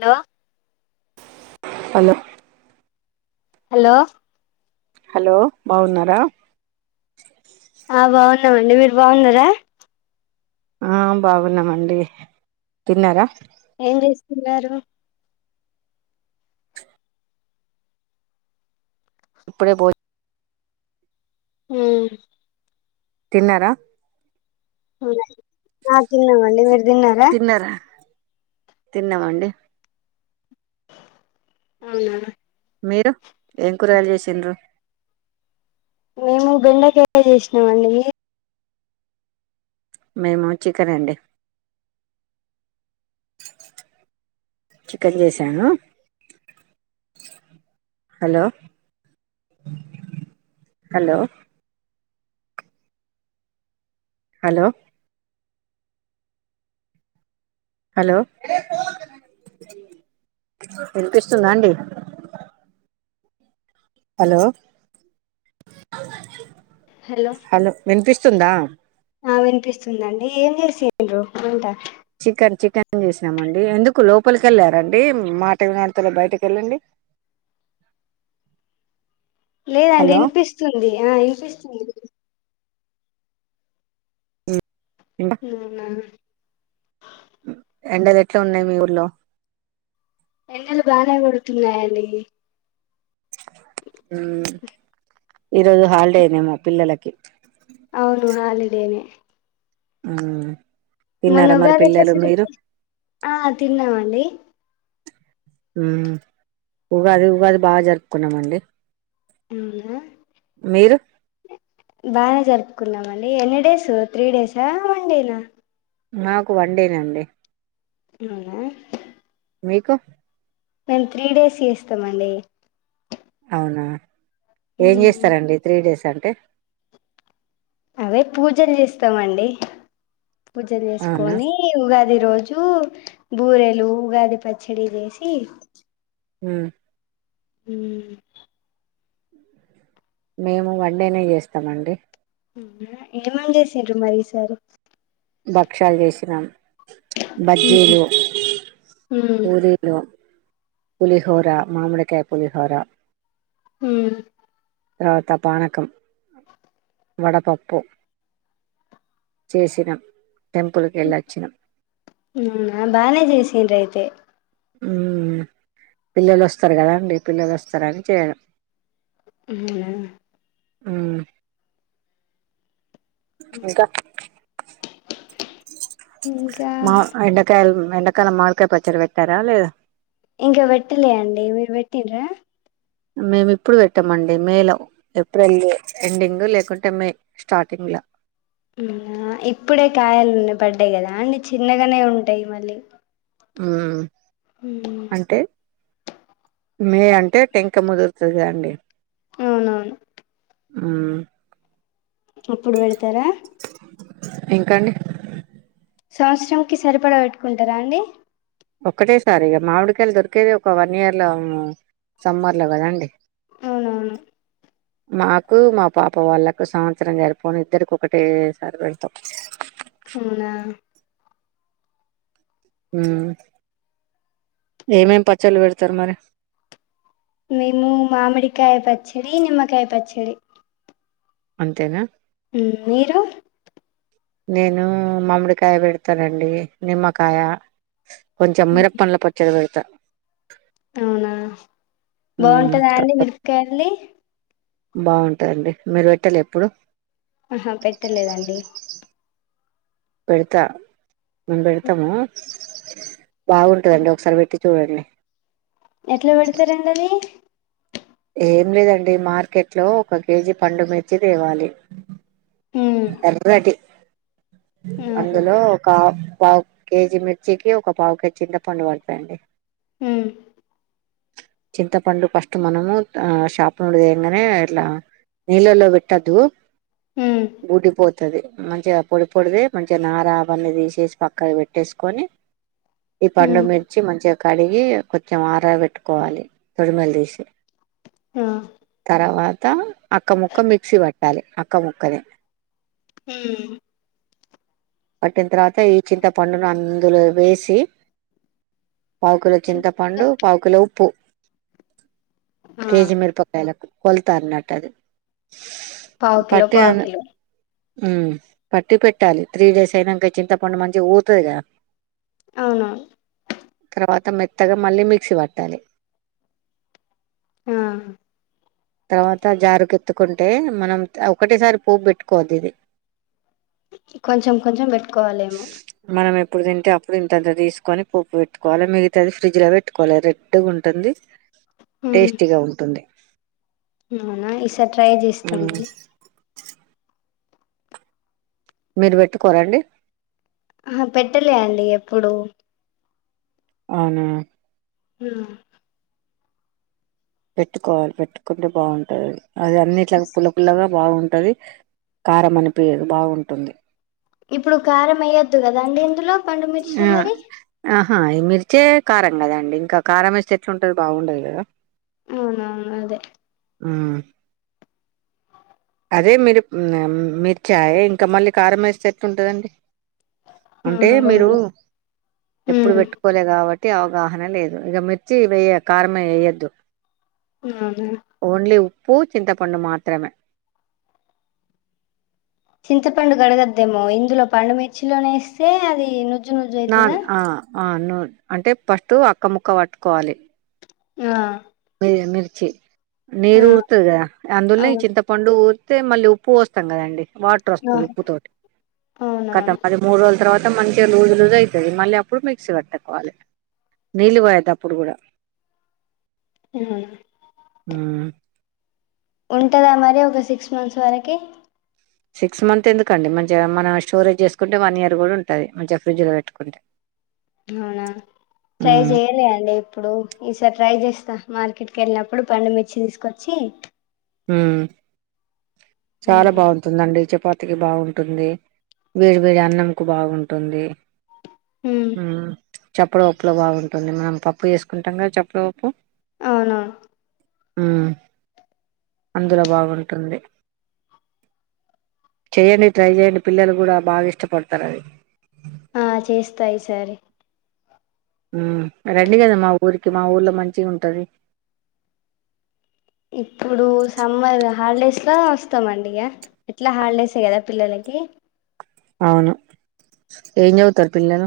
Hello hello hello hello బాగున్నారా ఆ బాగున్నామండి మీరు బాగున్నారా ఆ బాగున్నమండి తిన్నారా ఏం చేస్తున్నారు ఇప్పుడే పోయి ఊ తిన్నారా ఆ తిన్నామండి మీరు తిన్నారా తిన్నామండి అవునా మీరు ఏం కూరగాయలు చేసిండ్రు మేము బెండకాయ చేసినామండి మీర్ మేము చికెనండి చికెన్ జేసాను హలో హలో హలో హలో వినిపిస్తుందా అండి హలో హలో విన్పిస్ స్తుందా ఆ వినిపిస్తుందండి ఏం చేసిన్రు వంట చికెన్ చికెన్ చేసినామండి ఎందుకు లోపలికి వెళ్లారండి మాట వినాబడుతలే బయటకి వెళ్ళండి [inaudible] లేదండి హలో ఇనిపిస్తుంది ఆ ఇనిపిస్తుంది ఉమ్ అవునా ఎండలు ఎట్లా ఉన్నాయి మీ ఊర్లో ఎండలు బానే గొడుతున్నాయండి ఉమ్ ఈరోజు హాలిడేనేమో పిల్లలకి అవును హాలిడేనే ఉమ్ మొన్న ఉగాది ఎట్లా జేసిరు ఆ తిన్నామండి ఉగాది ఉగాది బాగా జరుపుకున్నామండి అవునా మీరు బాగా జర్ కున్నామండి ఎన్ని డేస్ త్రీ డేసా వన్డేనా నాకు వన్ డేనండి అవునా మీకు మేము త్రీ డేస్ చేస్తమండి అవునా ఏం ఉమ్ జేస్తరండి త్రీ డేస్ అంటే అవే పూజలు చేస్తామండి పూజలు అవునా జేసుకొని ఉగాది రోజు జు బూరెలు ఉగాది పచ్చడి చేసి హ్మ్ ఉమ్ మేము వన్డేనే జేస్తాం అండి అవునా ఏమని చేసిండ్రు మరి ఈసారి భక్ష్యాలు జేసినాం ఉహు బజ్జీలు ఉమ్ పూరిలు పులిహోర మామిడికాయ పులిహోరా ఉమ్ తర్వాత పానకం వడపప్పు చేసినం టెంపుల్కి యెళ్ళొచ్చినా అవునా బానే జేసిండ్రు అయితే ఉమ్ పిల్లలు వస్తారు కదాండి పిల్లలు వస్తారని చేయడం ఉమ్ హ్మ్ ఇంకా ఇంకా మా ఎండకాయలు ఎండకాలం మాడికాయ పచ్చడి పెట్టారా లేదా ఇంకా పెట్టలే అండి మీరు పెట్టిన్రా మేము ఇప్పుడు పెట్టామండి మే లో ఏప్రిల్ ఎండింగ్ లేకుంటే మే స్టార్టింగ్ అట్లా ఇప్పుడే కాయలున్నా పడ్డాయి కదా అన్నీ చిన్నగానే ఉంటాయి మళ్ళీ మ్మ్ ఉమ్ మే అంటే టెంక ముదురుతదిగా అండి అవునా మ్మ్ అప్పుడు పెడతారా ఎంకా అండి సంవత్సరం కి సరిపడా పెట్టుకుంటారా అండి ఒక్కటే సారి ఇగ మామిడికాయలు దొరకయిక ఒక వన్ ఇయర్ లో సమ్మర్ లో కదండి అవునవును మాకు మా పాప వాళ్ళకు సంవత్సరం జరిపోను ఇద్దరికి ఒకటే సారి పెడతాం అవునా మ్మ్ ఎమ్ ఏమేం పచ్చలు పెడతారు మరి మేము మామిడికాయ పచ్చడి నిమ్మకాయ పచ్చడి అంతేనా హ్మ్ మీరు నేను మామిడికాయ పెడతానండి నిమ్మకాయ కొంచెం మిరప్పన్ల పచ్చడి పెడతా అవునా ఉమ్ బాగుంటందా అండి మిరకాయలది బాగుంటుందిండి మీరు పెట్టాలే ఎప్పుడు ఆహా పెట్టలేదండి పెడతా మేము పెడతాము బాగుంటుదండి ఒకసారి పెట్టి చూడండి ఎట్లా పెడతారండి అది ఏం లేదండి మార్కెట్ లో ఒక కేజీ పండు మిర్చి తేవాలి ఉమ్ ఎర్రటి ఆహా అందులో ఒక పావు కేజీ మిర్చికి ఒక పావు కేజీ చింత పండు పడతాండి మ్మ్ చింతపండు ఫస్ట్ మనము ఆ షాప్ నుండి తెంగానే ఇట్లా నీళ్లల్లో పెట్టొదు ఉమ్ గుటిపో వతుంది మంచిగా పొడి పొడిది మంచిగా నారా అవన్నీ తీసేసి పక్కన పెట్టేసుకొని ఈ పండు ఉమ్ మిర్చి మంచిగా కడిగి కొంచెం ఆరా పెట్టుకోవాలి తొడిమలు తీసి ఆ తర్వాత, అక్క ముక్క మిక్సి బట్టాలి. అక్క ముక్కనె, మ్మ్ పట్టిన్ తర్వాత, ఈ చింత పండును అందులొ వేసి, పావుకిలొ చింతపండు, పావుకిలొ ఉప్పు, ఆ కేజిమిర్పకాయలకు కొల్ తా అన్నమాట పావు కిలొ పావు కిలొ- హుమ్మ్ పట్టి పెట్టాలి. త్రీ డేస్ అయినాంక, చింతపండు మంచిగ ఊర్ తుది గద, ఔన్ ఔను. తర్వాత మెత్తగ, మళ్ళి మిక్సి భట్టాలి. ఆ తర్వాత జారుకెత్తుకుంటే, మనం త ఒకటెసారి పోప్ పెట్టుకోవద్దు ఇది. కొంచెం కొంచెం బెట్టుకోవాలేమొ. ఇప్పుడు తింటె అప్పుడు ఇంత ఇంత దీస్ కొని పోప్ పెట్టుకోవాలి మిగితాది ఫ్రిజ్ లో పెట్టుకోవాలి రెడ్డ్ గుంటుంది టేస్టీగ ఉంటుంది. అవున ఈసార్ ట్రై ఉమ్ జేస్తమండి. మీరు బెట్టుకోర అండి. ఆ ఆ పెట్టలె అండి ఎప్పుడు ఔనా హు మ్ పెట్టుకోవాలి పెట్టుకుంటె బాగుంటదిఅది అది అన్నిట్లగ పుల్ల పుల్లగ బాగుంటది కారం అనిపియదు బాగుంటుంది. ఇప్పుడు కారం ఎయ్యద్దు గద అండి ఇందులొ పండుమిర్చులు మరి హ ఇమిర్చె కారం గద అండి ఇంక కారం యేస్తె ఎట్ల ఉంటది బాగుండదు కద ఔనవును అదె, ఉమ్మ్ అదె మిరప్ మ్ మె మ్ మీర్ చాయ ఇంక మళ్ళి కారం వేస్తె ఎట్టటుంటదండి అంటే అవును మీరు బాగుంది ఎప్పుడు ఉమ్ పెట్టుకోలె గాబట్టి అంతె అవగాహన లేదు ఇగ మిర్చి వెయ్య కారంమే వెయ్యెద్దు బానే పూ చింతపండు మాత్రమె, చింతపండు గడగద్దేమొ, ఇందులొ పండుమిర్చిలోనే యేస్తే, అది నుజ్- నుజు నుజు అయితద, ఆవును అంటె ఫస్టు అక్క ముక్క బట్ కోవాలి. ఆ మి మిర్చి ఆ నీరు ఊర్ తుద్ గద అందులొనె ఈ అవును చింతపండు ఊర్ అంతె మళ్ళి ఉప్పు బోస్తం గదండి వాటర్ ఆ వస్తది ఉప్పుతోటి కద అవునవును మళ్ళ మూడు రోజుల తర్వాత అంత మంచిగ లూజు లూజు అయితది మళ్ళీ అప్పుడు మిక్సి పట్టుకోవాలి నీళ్ళు పోయద్దు అప్పుడు కూడ అవును హు మ్ ఉంటద మరి ఒక సిక్స్ మంత్స్ వరకి, సిక్స్ మంత్ యెందుకండి, మంచిగ మన స్టోరేజ్ జేస్ కుంటె వన్ ఇయర్ గూడ ఉంటది మంచిగ ఫ్రిడ్జ్ లొ పెట్టుకుంటె ఔన ట్రై జెయలె అండి ఎప్పుడు, ఈసార్ ట్రై జేస్త, మార్కెట్కి ఎల్ నప్పుడు పండుమిర్చి తీస్ కొచ్చి హుమ్మ్ చాల బాగుంటుందండి. చపాతి చపాతికి బాగుంటుంది వేడి వేడి అన్నం కు బాగుంటుంది ఉమ్ ఉమ్మ్ మ్ చప్పుడు ఉప్పులొ బాగుంటుంది మనం పప్పు జేస్ కుంటం గద చప్పుడు ఉప్పు ఔనవును హుమ్ అందులొ బాగుంటుంది. చేయండి ట్రై జేయండి. పిల్లలు గూడ బాగ ఇష్టపడతారు అది, ఆ చేస్తాయి సరే రండి కదా మా ఊరికి మా ఊర్లో మంచిగా ఉంటది ఇప్పుడు సమ్మర్ హాలిడేస్ ఎట్లో వస్తామండి ఇక ఎట్లా హాలిడేసే కదా పిల్లలకి అవును ఏం చదువుతారు పిల్లలు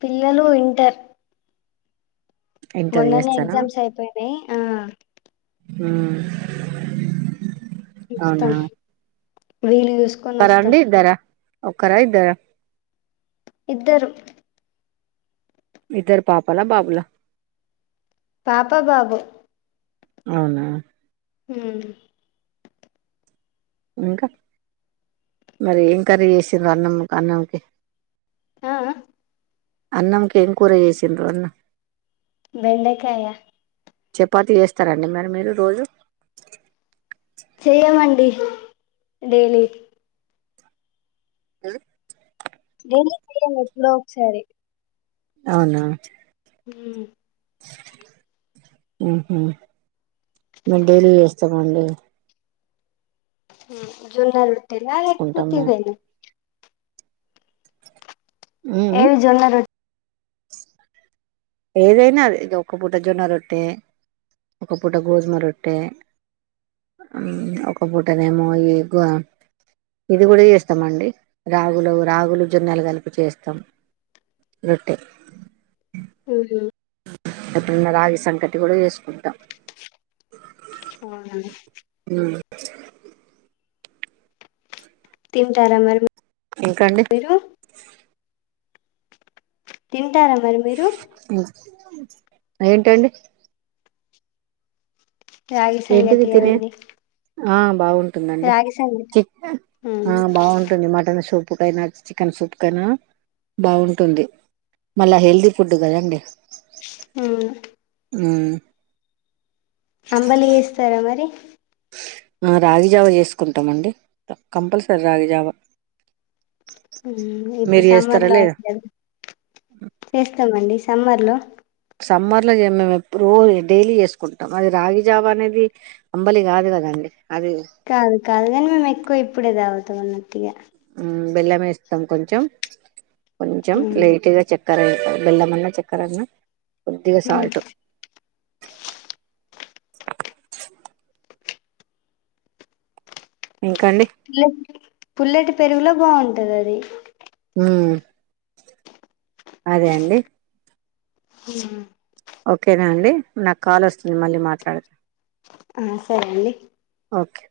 పిల్లలు ఇంటర్ ఇంటర్ మొన్నన్నే చేస్తారా ఎగ్జామ్స్ అయిపోయినాయి ఆ ఉమ్ చూస్తాం రీల్ చూస్ క్కర అండి ఇద్దారా ఒక్కార ఇద్దారా ఇద్దరు ఇద్దర పాపాలా బాబులా పాప బాబు అవునా ఉమ్ ఇంకా మరి ఏం కర్రి చేసిడ్రు అన్నం అన్నంకి ఆఅ అన్నంకేం కూర చేసిండ్రు అన్న బెండకాయ చపాతి చేస్తారండి మరి మీరు రోజు చెయమండి డెలీ ఉ డైలీ చెయ్యం ఎప్పుడో ఒక సారి అవునా హు ఉహు మేము డైలీ చేస్తామండి జున్న రొట్టెలా చేసుకుంటాం లేకపోతే మేము ఇవేనా ఉమ్, ఉమ్. ఏవి జొన్న రొట్టె ఏదైనా అదే ఒక్క పూట జొన్న రట్టే ఒక పూట గోధుమ రొట్టె ఒక పూటనే ఏమో ఎకు ఇది కూడా చేస్తామ అండి రాగులు రాగులు జొన్నలు కలిపి చేస్తాం రెట్టే ఉహు ఎప్పుడున్న రాగి సంకటి కూడా చేసుకుంటాం అవునా ఉమ్, తింటారా మరి మీ ఇంకాండి తింటారా మరి మీరు ఉమ్, ఏంటండి రాగి ఏంటిది సంగటీ తినే అవన్నీ ఆ బాగుంటుదండి రాగి సంగటి చిక్క అవునా ఆ అవును బావుంటుంది మటన్ సూప్ ఎపుడైనా చికెన్ సూప్ కైనా బాగుంటుంది మళ్ళా హెల్దీ ఫుడ్ కదండి ఊ ఊ అంబలి చెస్తారా మరి ఆ రాగిజావ చేసుకుంటామండి కంపల్సరీ రాగిజావ ఇప్పుడు సమ్మర్ లో అ చేస్తామండి సమ్మర్ లో సమ్మర్ లో మేము రోజ డైలీ చేసుకుంటాం అది రాగిజావ అనేది అంబలి కాదు కదండి అది కాదు కాదు కాని మేము ఎక్కువ ఇప్పుడే తాగుతాం అన్నట్టుగా బెల్లం వేస్తాం కొంచెం కొంచెం ఉమ్. లైట్గా చెక్క చక్కర బెల్లమన్న చక్కరన్న కొద్దిగా ఉమ్. సాల్టు ఇంకాండి పుల్లటి పుల్లటి పెరుగులో బాగుంటది అది ఊమ్ అదే అండి హమ్ ఓకేనా అండి నాకు కాల్ వస్తుంది మళ్ళీ మాట్లాడతా ఆ సరే అండి ఓకే